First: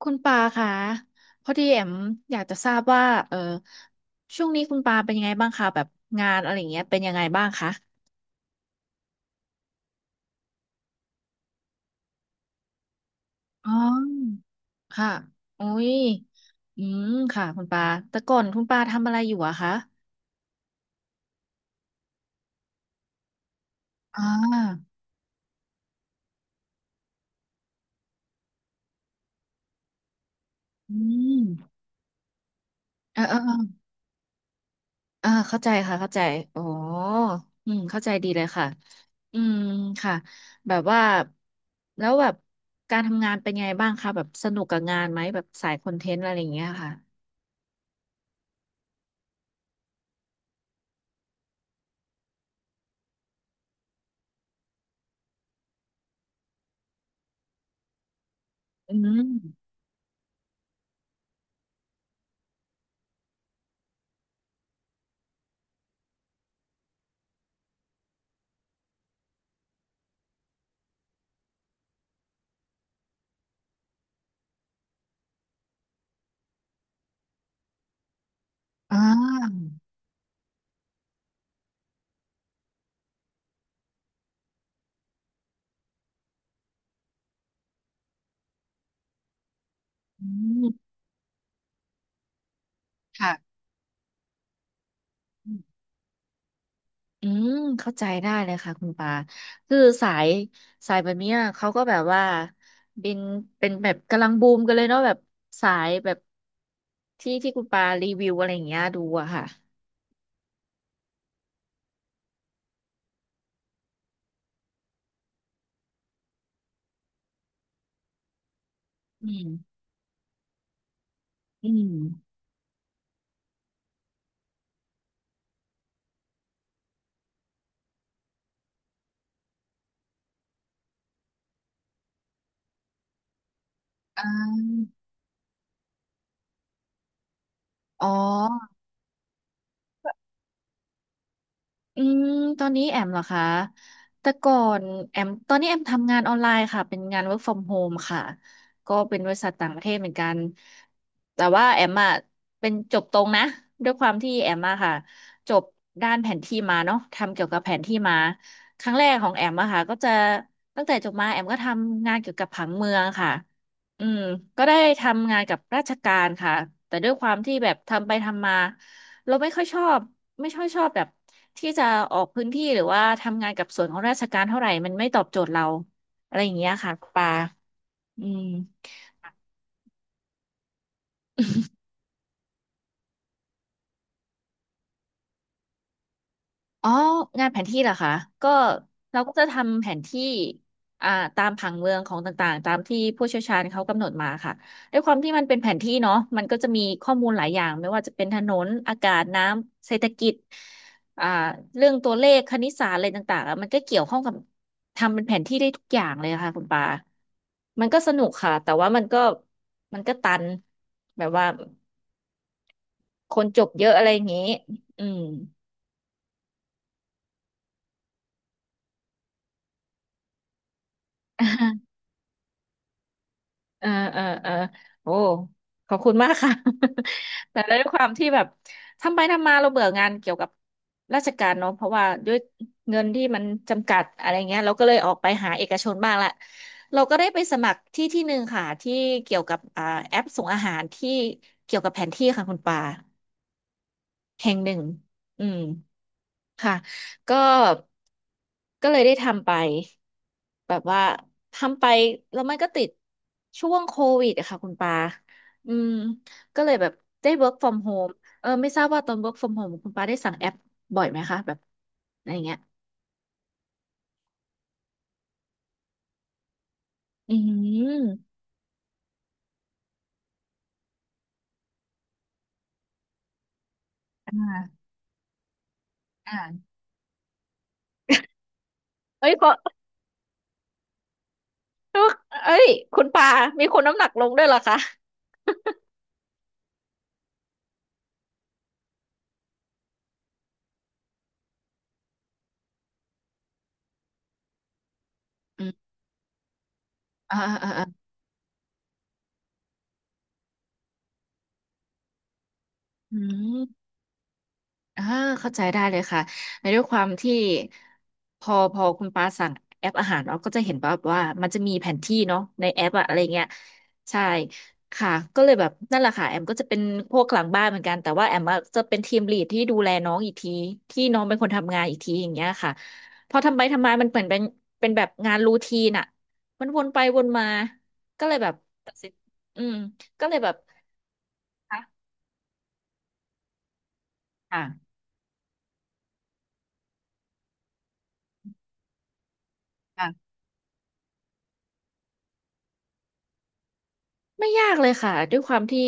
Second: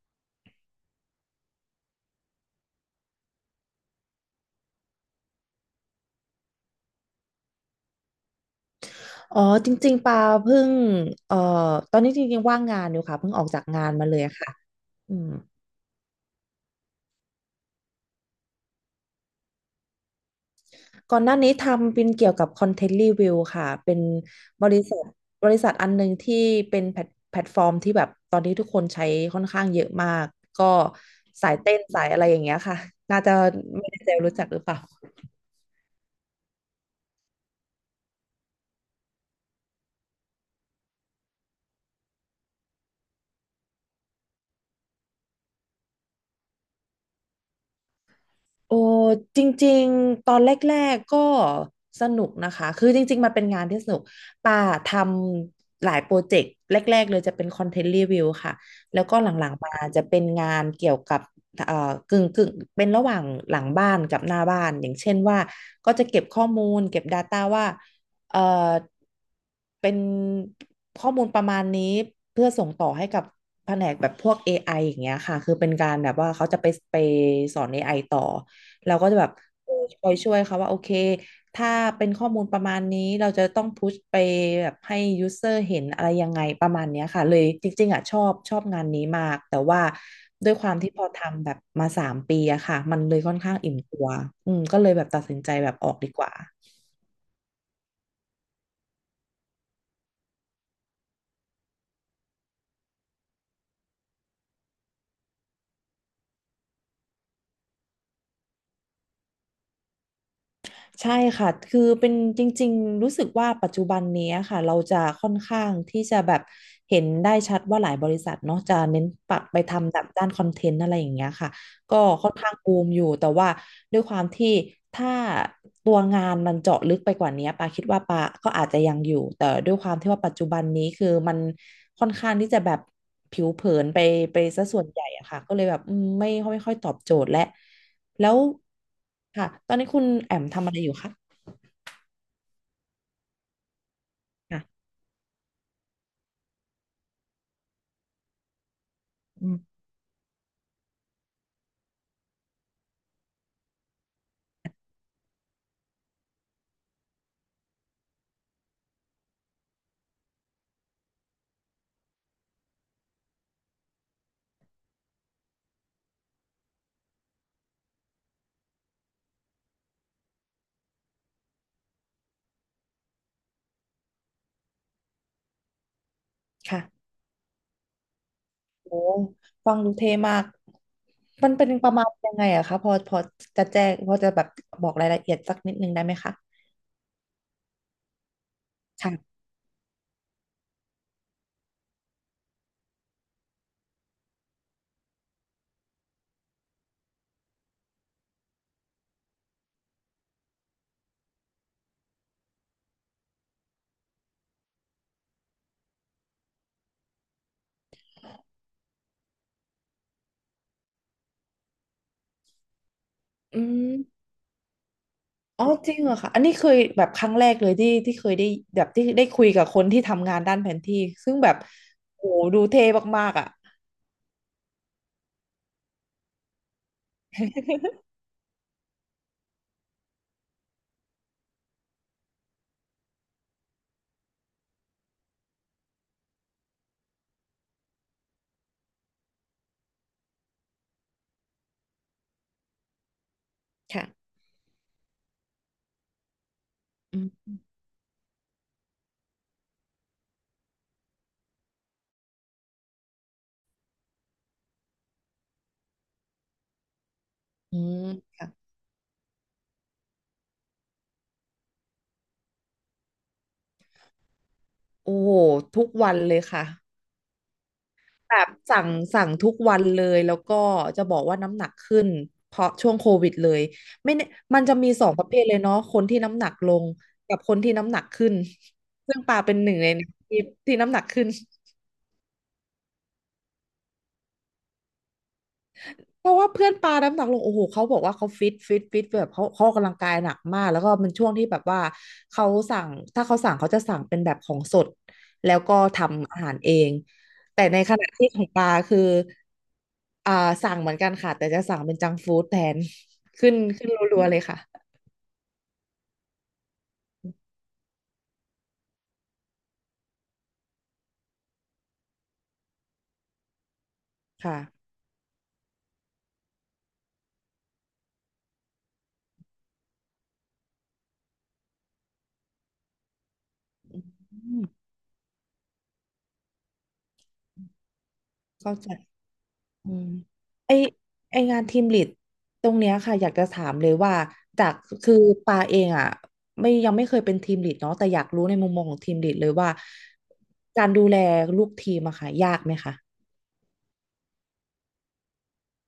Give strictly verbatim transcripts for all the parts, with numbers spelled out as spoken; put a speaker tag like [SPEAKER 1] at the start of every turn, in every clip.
[SPEAKER 1] คุณปาคะพอดีแอมอยากจะทราบว่าเออช่วงนี้คุณปาเป็นยังไงบ้างคะแบบงานอะไรอย่างเงี้ยเป็นยังไงบ้างคะ
[SPEAKER 2] อ๋อจริงๆปาเพิ่งเอ่อตอนนี้จริงๆว่างงานอยู่ค่ะเพิ่งออกจาก
[SPEAKER 1] อ๋อ
[SPEAKER 2] งานมาเลยค่ะ
[SPEAKER 1] ค่ะ
[SPEAKER 2] อืม
[SPEAKER 1] อุ้ยอืมค่ะคุณปาแต่ก่อนคุณปาทำอะไรอยู่อะคะ
[SPEAKER 2] ก่อนหน้านี้ทำเป็นเกี่ยวกับคอนเทนต์รีวิวค่ะเป็น
[SPEAKER 1] อ่
[SPEAKER 2] บริ
[SPEAKER 1] า
[SPEAKER 2] ษัทบริษัทอันหนึ่งที่เป็นแพลตแพลตฟอร์มที่แบบตอนนี้ทุกคนใช้ค่อนข้างเยอะมากก็
[SPEAKER 1] อืม
[SPEAKER 2] สายเต้นสายอะไรอย่างเงี้ยค่ะน่า
[SPEAKER 1] เออ
[SPEAKER 2] จะ
[SPEAKER 1] เออเออ
[SPEAKER 2] ไม่แน่ใจรู้จักหรือเปล่า
[SPEAKER 1] อ่าเข้าใจค่ะเข้าใจอ๋ออืมเข้าใจดีเลยค่ะอืมค่ะแบบว่าแล้วแบบการทำงานเป็นไงบ้างคะแบบสนุกกับงานไหมแบบสายคอนเทนต์อะไรอย่างเงี้ยค่ะ
[SPEAKER 2] โอ้จริงๆตอนแรกๆก็สนุกนะคะคือจริงๆมันเป็นงานที่สนุกป่าทำหลายโปรเจกต์แรกๆเลยจะเป็นคอนเทนต์รีวิวค่ะ
[SPEAKER 1] อื
[SPEAKER 2] แล้วก็หลังๆ
[SPEAKER 1] ม
[SPEAKER 2] มาจะเป็นงานเกี่ยวกับเอ่อกึ่งกึ่งเป็นระหว่างหลังบ้านกับหน้าบ้านอย่างเช่นว่าก็จะเก็บข้อมูลเก็บ Data ว่าเอ่อเป็นข้อมูลประมาณนี้เพื่อส่งต่อให้กับแผนกแบบพวก เอ ไอ อไออย่างเงี้ยค่ะคือเป็นการแบบว่าเขาจะไปไปสอนเอไอต่อ เรา
[SPEAKER 1] อ่า
[SPEAKER 2] ก็จะแบบคอยช่วยเขาว่าโอเคถ้าเป็นข้อมูลประมาณนี้เราจะต้องพุชไปแบบให้ยูเซอร์เห็นอะไรยังไงประมาณเนี้ยค่ะเลยจริงๆอ่ะชอบชอบงานนี้มากแต่ว่า
[SPEAKER 1] อื
[SPEAKER 2] ด้วยความ
[SPEAKER 1] ม
[SPEAKER 2] ที่พอทำแบบมาสามปีอะค่ะมันเลยค่อนข้า
[SPEAKER 1] ค่ะ
[SPEAKER 2] งอิ่มตัวอืมก็เลยแบบตัดสินใจแบบออกดีกว่า
[SPEAKER 1] อืม เข้าใจได้เลยค่ะคุณปา คือสายสายแบบเนี้ยเขาก็แบบว่าเป็นเป็นแบบกำลังบูมกันเลยเนาะแบบสายแบบที่ที่คุณปารีวิวอะไรอย่างเงี้ยดูอะค่ะ
[SPEAKER 2] ใช่ค่ะคือเป็นจริงๆรู้สึกว่าปัจจุบันนี้ค่ะเราจะค่อนข้างที่จะแบบเห็นได้ชัดว่าหลายบริษัทเนาะจะเน้น
[SPEAKER 1] อื
[SPEAKER 2] ปัก
[SPEAKER 1] ม
[SPEAKER 2] ไปทำแบบด้านคอนเทนต์อะไรอย่างเงี้ยค่ะ
[SPEAKER 1] อืม
[SPEAKER 2] ก็ค่อนข้างบูมอยู่แต่ว่าด้วยความที่ถ้าตัวงานมันเจาะลึกไปกว่านี้ปาคิดว่าปาก็อาจจะยังอยู่แต่ด้วยความที่ว่าปัจจุบันนี้คือมันค่อนข้างที่จะแบบผิวเผินไปไปซะส่วนใหญ่อะค่ะก็เลยแบบอืมไม่ไม่ค่อยตอบโจทย์และ
[SPEAKER 1] อ๋
[SPEAKER 2] แล้ว
[SPEAKER 1] อ
[SPEAKER 2] ค่ะตอนนี้คุณแอมทำอะไรอยู่คะ
[SPEAKER 1] อืมตอนนี้แอมเหรอคะแต่ก่อ
[SPEAKER 2] อ่ะ
[SPEAKER 1] นแอมตอนนี้แอมทำงานออนไลน์ค่ะเป็นงาน work from home ค่ะก็เป็นบริ
[SPEAKER 2] อื
[SPEAKER 1] ษัท
[SPEAKER 2] ม
[SPEAKER 1] ต่างประเทศเหมือนกันแต่ว่าแอมอะเป็นจบตรงนะด้วยความที่แอมอะค่ะจบด้านแผนที่มาเนาะทำเกี่ยวกับแผนที่มาครั้งแรกของแอมอะค่ะก็จะตั้งแต่จบมาแอมก็ทำงานเกี่ยวกับผังเมืองค่ะอืมก็ได้ทำงานกับราชการค่ะแต่ด้วยความที่แบบทำไปทำมา เราไม่ค่อยชอบไม่ค่อยชอบแบบที่จะออกพื้นที่หรือว่าทำงานกับส่วนของราชการเท่าไหร่มันไม่ตอบโจทย์เราอะไรอย่างเงี้ยค่ะ
[SPEAKER 2] ค่ะ
[SPEAKER 1] ปาอืม
[SPEAKER 2] โอ้ฟังดูเท่มากมันเป็นประมาณยังไงอะคะพอพอจะแจ้งพอจะแบบบอกรายละเอียดสักนิดนึงได้ไหมคะ
[SPEAKER 1] อ๋องานแผนที่เหรอคะก็เราก็
[SPEAKER 2] ค่ะ
[SPEAKER 1] จะทำแผนที่อ่าตามผังเมืองของต่างๆตามที่ผู้เชี่ยวชาญเขากำหนดมาค่ะด้วยความที่มันเป็นแผนที่เนาะมันก็จะมีข้อมูลหลายอย่างไม่ว่าจะเป็นถนนอากาศน้ำเศรษฐกิจอ่าเรื่องตัวเลขคณิตศาสตร์อะไรต่างๆอะมันก็เกี่ยวข้องกับทำเป็นแผนที่ได้ทุกอย่างเลยค่ะคุณปามันก็สนุกค่ะแต่ว่ามันก็มันก็ตันแบบว่าคน
[SPEAKER 2] อื
[SPEAKER 1] จบเยอะอะไรอย่า
[SPEAKER 2] ม
[SPEAKER 1] งนี้อืม
[SPEAKER 2] อ๋อจริงเหรอคะอันนี้เคยแบบครั้งแรกเลยที่ที่เคยได้แบบที่ได้คุยกับคนที่ทำงานด้านแผนที่ซึ่งแบบโอ้โหดูเท่มากๆอ่ะ
[SPEAKER 1] เออเออเออโอ้ขอบคุณมากค่ะ แต่ด้วยความที่แบบทำไปทำมาเราเบื่องานเกี่ยวกับราชการเนาะเพราะว่าด้วยเงินที่มันจำกัดอะไรเงี้ยเราก็เลยออกไปหาเอกชนบ้างละเราก็ได้ไปสมัครที่ที่หนึ่งค่ะที่เกี่ยวกับอ่าแอปส่งอาหารที่เกี่ยวกับแผนที่ค่ะคุณปา
[SPEAKER 2] ค่ะ
[SPEAKER 1] แห่งหนึ่งอืม ค่ะ
[SPEAKER 2] อื
[SPEAKER 1] ก็
[SPEAKER 2] ม
[SPEAKER 1] ก็เลยได้ทำไป แบบว่า ทำไป แล้วมันก็ติดช่วงโควิดอะค่ะคุณปาอืมก็เลยแบบได้ work
[SPEAKER 2] อื
[SPEAKER 1] from
[SPEAKER 2] ม
[SPEAKER 1] home เออ
[SPEAKER 2] ค่ะ
[SPEAKER 1] ไม่ทราบว่าตอน work from home คุณปาได้สั่งแอปบ่อยไหมคะแบบอะไรเงี้ย
[SPEAKER 2] โอ้โหทุกวันเลยค่ะ
[SPEAKER 1] อื
[SPEAKER 2] แบ
[SPEAKER 1] ม
[SPEAKER 2] บสั่งสั่งทุกวันเลยแล้วก็จะบอกว่าน้ำหนักขึ้นเพราะช่วงโควิดเลยไม่แน่
[SPEAKER 1] อ่
[SPEAKER 2] มันจะ
[SPEAKER 1] า
[SPEAKER 2] มีสองประเภทเลยเนาะคนที่น้ำหนักล
[SPEAKER 1] อ่า
[SPEAKER 2] งกับคนที่น้ำหนักขึ้นซึ่ง
[SPEAKER 1] เอ้ย
[SPEAKER 2] ปา
[SPEAKER 1] ขอ
[SPEAKER 2] เป็นหนึ่งในที่ที่น้ำหนักขึ้น
[SPEAKER 1] เอ้ย คุณปามีคนน้ำหนักลงด้วยเหรอคะ
[SPEAKER 2] เพราะว่าเพื่อนปาน้ำหนักลงโอ้โหเขาบอกว่าเขาฟิตฟิตฟิตแบบเขาเขาออกกำลังกายหนักมากแล้วก็มันช่วงที่แบบว่าเขาสั่งถ้าเขาสั่งเขาจะสั่งเป็นแบบของสดแล้ว
[SPEAKER 1] อื
[SPEAKER 2] ก็
[SPEAKER 1] ม
[SPEAKER 2] ทำอาหารเอง
[SPEAKER 1] อ่า
[SPEAKER 2] แต่
[SPEAKER 1] อ่า
[SPEAKER 2] ใน
[SPEAKER 1] อ่า
[SPEAKER 2] ขณะที่ของปาคืออ่าสั่งเหมือนกันค่ะแต่จะสั่งเป็นจังก์ฟู้ดแทน
[SPEAKER 1] อื
[SPEAKER 2] ขึ้น
[SPEAKER 1] ม
[SPEAKER 2] ขึ้นรัวๆเลยค่ะ
[SPEAKER 1] อ่าเข้าใจได้เลยค่ะในด้วยความที่พอพอคุณปาสั่งแอปอาหารเราก็จะเห็นแบบว่ามันจะมีแผนที่เนาะในแอปอะอะไรเงี้ยใช่
[SPEAKER 2] ค่ะ
[SPEAKER 1] ค่ะก็เลยแบบนั่นแหละค่ะแอมก็จะเป็นพวกหลังบ้านเหมือนกันแต่ว่าแอมอะจะเป็นทีมลีดที่ดูแลน้องอีกทีที่น้องเป็นคนทำงานอีกทีอย่างเงี้ยค่ะพอทำไปทำมามันเหมือนเป็
[SPEAKER 2] อื
[SPEAKER 1] น
[SPEAKER 2] ม
[SPEAKER 1] เป็นแบบงานรูทีนอะมันวนไปวนมาก็เลยแบบ
[SPEAKER 2] เข้าใจ
[SPEAKER 1] อืม
[SPEAKER 2] อืม
[SPEAKER 1] ก็เลยแบบ
[SPEAKER 2] ไอไองานทีมลี
[SPEAKER 1] ค่ะ
[SPEAKER 2] ดตรงเนี้ยค่ะอยากจะถามเลยว่าจาก
[SPEAKER 1] ค่
[SPEAKER 2] คือปาเองอ่ะไม่ยังไม่เคยเป็นทีมลีดเนาะแต่อยากรู้ในมุมมองของทีมลีดเลยว่า
[SPEAKER 1] ะ
[SPEAKER 2] การดูแลลูกทีมอะค่ะยากไหมคะ
[SPEAKER 1] ไม่ยากเลยค่ะด้วยความที่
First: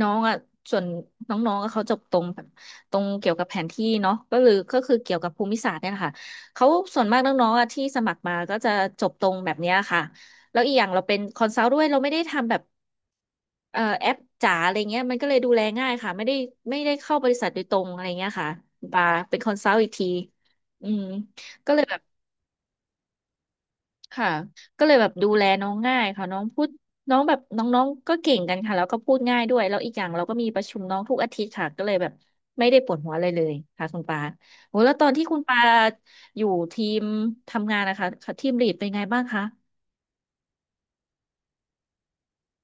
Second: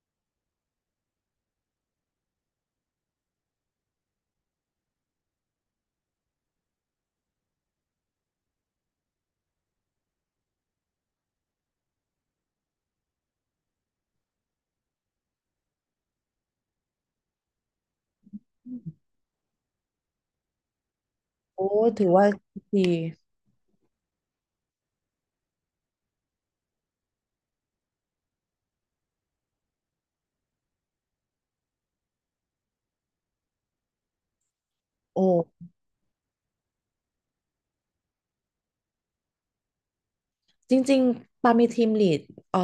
[SPEAKER 1] น้องอ่ะส่วนน้องๆอะเขาจบตรงแบบตรงเกี่ยวกับแผนที่เนาะก็เลยก็คือเกี่ยวกับภูมิศาสตร์เนี่ยแหละค่ะเขาส่วนมากน้องๆอ่ะที่สมัครมาก็จะจบตรงแบบเนี้ยค่ะแล้วอีกอย่างเราเป็นคอนซัลท์ด้วยเราไม่ได้ทำแบบเอ่อแอปจ๋าอะไรเงี้ยมันก็เลยดูแลง่ายค่ะไม่ได้ไม่ได้เข้าบริษัทโดยตรงอะไรเงี้ยค่ะมาเป็นคอนซัลท์อีกทีอืม
[SPEAKER 2] โอ้ถือว่าดี
[SPEAKER 1] ค่ะก็เลยแบบดูแลน้องง่ายค่ะน้องพูดน้องแบบน้องๆก็เก่งกันค่ะแล้วก็พูดง่ายด้วยแล้วอีกอย่างเราก็มีประชุมน้องทุกอาทิตย์ค่ะก็เลยแบบไม่ได้ปวดหัวอะไรเลยค่ะคุณปาโหแล้วตอน
[SPEAKER 2] โ
[SPEAKER 1] ที่คุณปา
[SPEAKER 2] อ้
[SPEAKER 1] อยู่ทีมทำงานนะคะค่ะทีมลีดเป็นไงบ้างคะ
[SPEAKER 2] จริงๆปามีทีมลีดเอ่อ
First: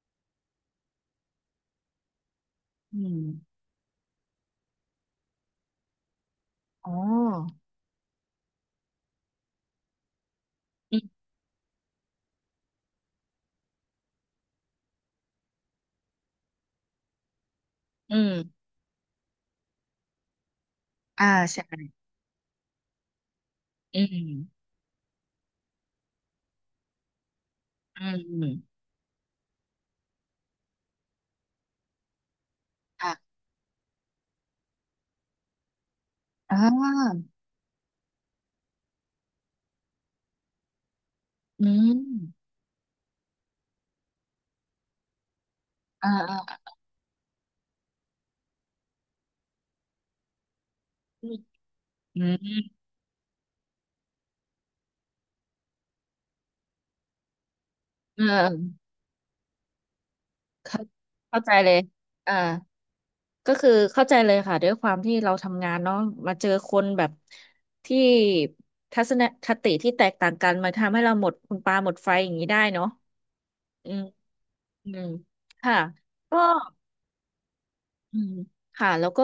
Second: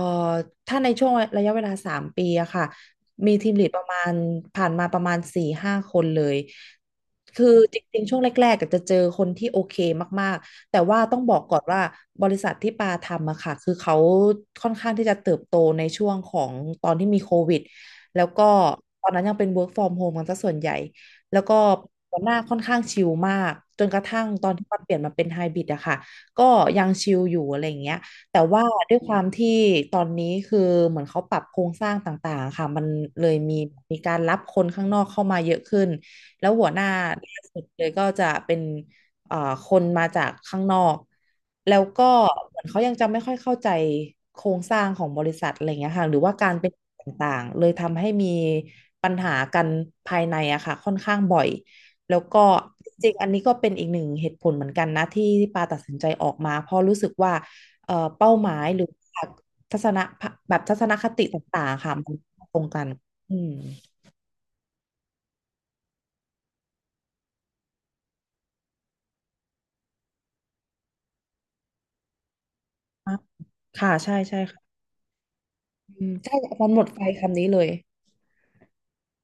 [SPEAKER 2] ถ้าในช่วงระยะเวลาสามปีอะค่ะ
[SPEAKER 1] อืม
[SPEAKER 2] มีทีมลีดประมาณผ่านมาประมาณสี่ห้าคนเลย
[SPEAKER 1] อ๋อ
[SPEAKER 2] คือจริงๆช่วงแรกๆก็จะเจอคนที่โอเคมากๆแต่
[SPEAKER 1] อื
[SPEAKER 2] ว่าต้อง
[SPEAKER 1] ม
[SPEAKER 2] บอกก่อนว่าบริษัทที่ปาทำอะค่ะคือเขาค่อนข้างที่จะเติบโตในช่วงของตอนที่มีโควิด
[SPEAKER 1] อื
[SPEAKER 2] แล้ว
[SPEAKER 1] ม
[SPEAKER 2] ก็ตอนนั้นยังเป็น work from home กันซะส่วนใหญ่
[SPEAKER 1] อ่า
[SPEAKER 2] แล้วก็
[SPEAKER 1] ใช่
[SPEAKER 2] หัวหน้าค่อนข้างชิลมากจนก
[SPEAKER 1] อื
[SPEAKER 2] ระทั่ง
[SPEAKER 1] ม
[SPEAKER 2] ตอนที่มันเปลี่ยนมาเป็นไฮบริดอะค่ะ ก็ยังชิลอยู่อะไรอย่างเงี้ย
[SPEAKER 1] อืมอื
[SPEAKER 2] แต่
[SPEAKER 1] ม
[SPEAKER 2] ว่าด้วยความที่ตอนนี้คือเหมือนเขาปรับโครงสร้างต่างๆค่ะมันเล
[SPEAKER 1] ค่ะ
[SPEAKER 2] ยมีมีการรับคนข้างนอกเข้ามาเยอะขึ้นแล้ว
[SPEAKER 1] อ่
[SPEAKER 2] หัวหน้า
[SPEAKER 1] า
[SPEAKER 2] ล่าสุดเลยก็จะเป็นเอ่อคนมาจากข้างนอก
[SPEAKER 1] อื
[SPEAKER 2] แล้ว
[SPEAKER 1] ม
[SPEAKER 2] ก็เหมือนเขายังจะไม่ค่อยเข้าใจโครงสร้างของบริษัทอะไรเงี้ยค่ะ
[SPEAKER 1] อ่า
[SPEAKER 2] หรือว่าการ
[SPEAKER 1] อ่า
[SPEAKER 2] เป็นต่างๆเลยทำให้มีปัญหากันภายในอะค่ะค่อนข้าง
[SPEAKER 1] อืม
[SPEAKER 2] บ่อย แล้
[SPEAKER 1] อื
[SPEAKER 2] วก็
[SPEAKER 1] ม
[SPEAKER 2] จริงๆอันนี้ก็เป็นอีกหนึ่งเหตุผลเหมือนกันนะที่ปาตัดสินใจออกมาเพราะรู้สึกว่าเอ่อ
[SPEAKER 1] เออ
[SPEAKER 2] เป้าหมายหรือทัศนะแบบทั
[SPEAKER 1] เข้า
[SPEAKER 2] ศนคติ
[SPEAKER 1] เข้าใจ
[SPEAKER 2] ต่า
[SPEAKER 1] เล
[SPEAKER 2] ง
[SPEAKER 1] ย
[SPEAKER 2] ๆค่ะมัน
[SPEAKER 1] อ่า
[SPEAKER 2] ตรงกันอืม
[SPEAKER 1] ก็คือเข้าใจเลยค่ะด้วยความที่เราทำงานเนาะมาเจอคนแบบที่ทัศนคติที่แตกต่างกันมาทำให้เราหมดคุณปลาหมดไฟอย่างนี้ได้เนาะ
[SPEAKER 2] อ่ะ
[SPEAKER 1] อื
[SPEAKER 2] ค่ะ
[SPEAKER 1] ม
[SPEAKER 2] ใช่ใช่ค่ะ
[SPEAKER 1] อืมค่ะ
[SPEAKER 2] อืมใช่
[SPEAKER 1] ก็
[SPEAKER 2] มันหมดไฟคำนี้เลย
[SPEAKER 1] อืมค่ะแล้วก็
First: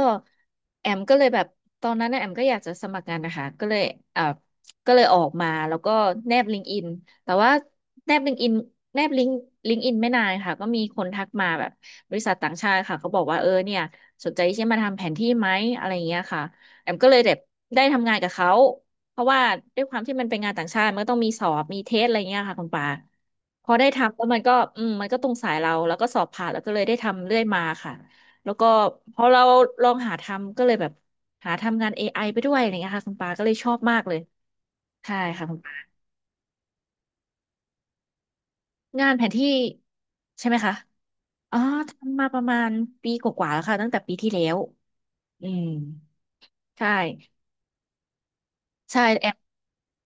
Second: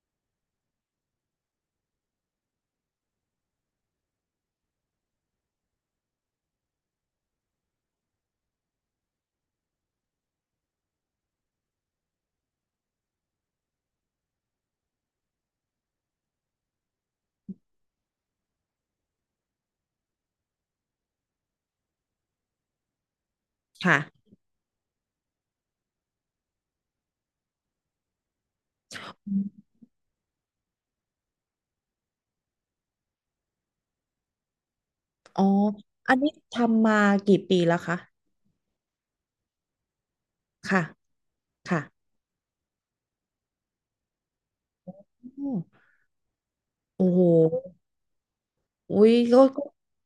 [SPEAKER 1] แอมก็เลยแบบตอนนั้นนะแอมก็อยากจะสมัครงานนะคะก็เลยเอ่าก็เลยออกมาแล้วก็แนบลิงก์อินแต่ว่าแนบลิงก์อินแนบลิงก์ลิงก์อินไม่นานค่ะก็มีคนทักมาแบบบริษัทต่างชาติค่ะเขาบอกว่าเออเนี่ยสนใจที่จะมาทำแผนที่ไหมอะไรอย่างเงี้ยค่ะแอมก็เลยแบบได้ทำงานกับเขาเพราะว่าด้วยความที่มันเป็นงานต่างชาติมันก็ต้องมีสอบมีเทสอะไรเงี้ยค่ะคุณปาพอได้
[SPEAKER 2] ค่ะ
[SPEAKER 1] ทำแล้วมันก็อืมมันก็ตรงสายเราแล้วก็สอบผ่านแล้วก็เลยได้ทำเรื่อยมาค่ะ แล้วก็พอ
[SPEAKER 2] อื
[SPEAKER 1] เรา
[SPEAKER 2] ม
[SPEAKER 1] ลองหาทำก็เลยแบบหาทำงาน เอ ไอ ไอไปด้วยอะไรเงี้ยค่ะคุณปาก็เลยชอบมากเลยใช่
[SPEAKER 2] อ๋อ
[SPEAKER 1] ค่ะคุณปา
[SPEAKER 2] อันนี้ทำมากี่ปีแล้วคะ
[SPEAKER 1] งานแผนที่ใช่ไหมคะ
[SPEAKER 2] ค่ะ
[SPEAKER 1] อ๋อ
[SPEAKER 2] ค่ะ
[SPEAKER 1] ทำมาประมาณปีกว่าๆแล้วค่ะตั้งแต่ปีที่แล้วอืมใช่
[SPEAKER 2] โอ้โหอุ้
[SPEAKER 1] ใช่
[SPEAKER 2] ย
[SPEAKER 1] แอม
[SPEAKER 2] ก็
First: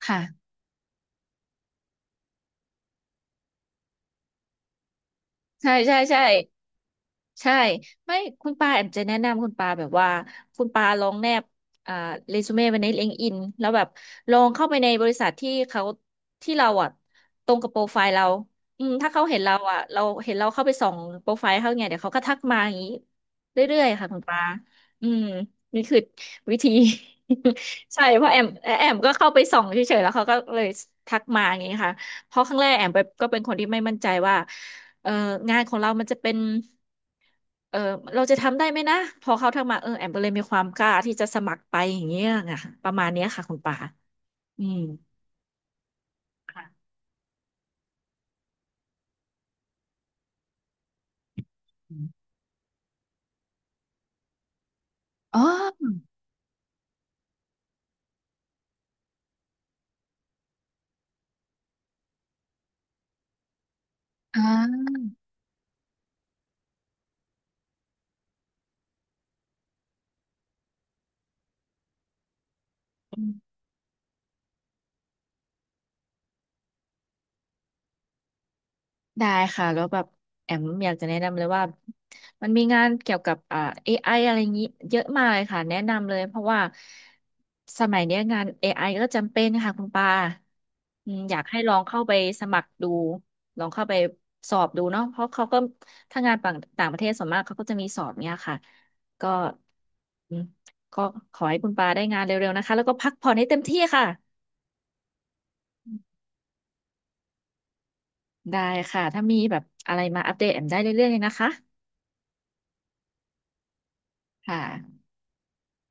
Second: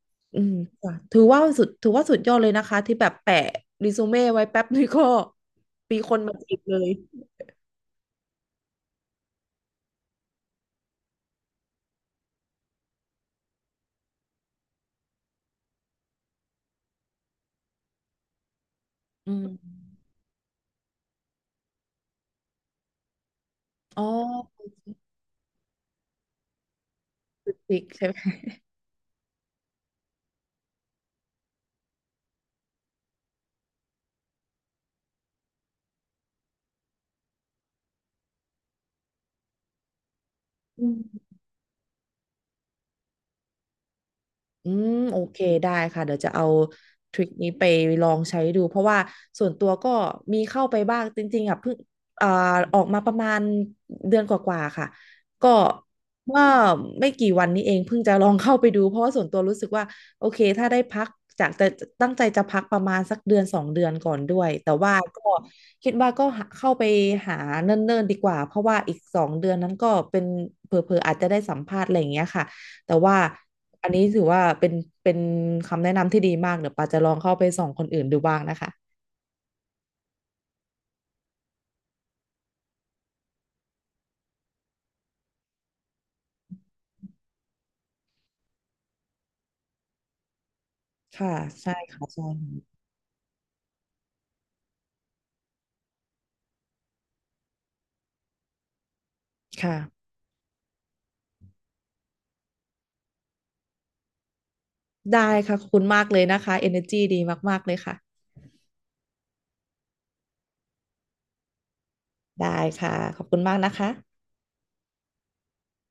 [SPEAKER 1] ค่ะ
[SPEAKER 2] อืมค่ะถือว่าสุดถือว่าสุดยอดเลยนะคะที่แบบแปะรีซูเม่ไว้แป๊บนึงก็
[SPEAKER 1] ใช่ใช่
[SPEAKER 2] มีคน
[SPEAKER 1] ใช่
[SPEAKER 2] มาจีบเลย
[SPEAKER 1] ใช่ไม่คุณปาแอมจะแนะนำคุณปาแบบว่าคุณปาลองแนบอ่าเรซูเม่ไว้ใน l i ง k e d n แล้วแบบลองเข้าไปในบริษัทที่เขาที่เราอ่ะตรงกับโปรไฟล์เราอืมถ้าเขา
[SPEAKER 2] อื
[SPEAKER 1] เห็นเราอ่ะเรา
[SPEAKER 2] ม
[SPEAKER 1] เห็นเราเข้าไปส่องโปรไฟล์เขาไงเดี๋ยวเขาก็ทักมาอย่างนี้เรื่อยๆ
[SPEAKER 2] อ๋อ
[SPEAKER 1] ค่ะคุณปาอืมนี่คือวิธี
[SPEAKER 2] ติด
[SPEAKER 1] ใช่
[SPEAKER 2] ใช่ไหม
[SPEAKER 1] เพราะแอมแอมก็เข้าไปส่องเฉยๆแล้วเขาก็เลยทักมาอย่างนี้ค่ะเพราะครั้งแรกแอมไปก็เป็นคนที่ไม่มั่นใจว่าเอองานของเรามันจะเป็น เออเราจะทำได้ไหมนะพอเขาทักมาเออแอมก็เลยมีความก
[SPEAKER 2] อื
[SPEAKER 1] ล้าที่
[SPEAKER 2] ม
[SPEAKER 1] จะสมัครไปอย่างเงี้ยไงประมาณเนี้ยค่ะคุณป่าอื
[SPEAKER 2] อื
[SPEAKER 1] ม
[SPEAKER 2] มโอเคได้ค่ะเดี๋ยวจะเอา
[SPEAKER 1] ค่ะ
[SPEAKER 2] ทริคนี้ไปลองใช้ดูเพราะว่าส่วนตัวก็มีเข้าไปบ้างจริงๆอ่ะเพิ่ง
[SPEAKER 1] อม
[SPEAKER 2] อ่าออกมาประมาณเดือนกว่าๆค่ะ
[SPEAKER 1] อ๋อ
[SPEAKER 2] ก็เมื่อไม่กี่วันนี้เองเพิ่งจะลองเข้าไปดูเพราะว่าส่วนตัวรู้สึกว่าโอเคถ้าได้พักจากแต่ตั้งใจจะพักประมาณสักเดือนสองเดือนก่อนด้
[SPEAKER 1] อ่
[SPEAKER 2] วยแต่
[SPEAKER 1] า
[SPEAKER 2] ว่าก็คิดว่าก็หาเข้าไปหาเนิ่นๆดีกว่าเพราะว่าอีกสองเดือนนั้นก็เป็นเผลอๆอาจจะได้สัมภาษณ์อะไรอย่างเงี้ยค่ะ แต่ว่าอันนี้ถือว่าเป็นเป็นคำแนะนำที่ดีมากเดี๋ยวปาจะลองเข้าไปส่องคนอื่นดูบ้างนะคะ
[SPEAKER 1] ได้ค่ะแล้วแบบแอมอยากจะแนะนำเลยว่ามันมีงานเกี่ยวกับอ่า เอ ไอ อไออะไรอย่างนี้เยอะมากเลยค่ะแนะนำเลยเพราะว่าสมัยเนี้ยงาน เอ ไอ ก็จำเป็นค่ะคุณปาอืม
[SPEAKER 2] ค่ะ
[SPEAKER 1] อยากให้ล
[SPEAKER 2] ใช่
[SPEAKER 1] องเข้า
[SPEAKER 2] ค่ะ
[SPEAKER 1] ไป
[SPEAKER 2] ใช่
[SPEAKER 1] สมัครดูลองเข้าไปสอบดูเนาะเพราะเขาก็ถ้างานต่างต่างประเทศส่วนมากเขาก็จะมีสอบเนี้ยค่ะก็
[SPEAKER 2] ค่ะ
[SPEAKER 1] อืมก็ขอให้คุณปาได้งานเร็วๆนะคะแล้วก็พักผ่อนให้เต็มที่ค่ะ
[SPEAKER 2] ได้ค่ะขอบคุณมากเลยนะคะเอ e r จีดีมากๆเลยค่ะ
[SPEAKER 1] ได้ค่ะถ้ามีแบบอะไรมาอัปเดตแอมได้เรื่อยๆเลยนะคะ
[SPEAKER 2] ได้ค่ะขอบคุณมากนะคะ
[SPEAKER 1] ค่ะ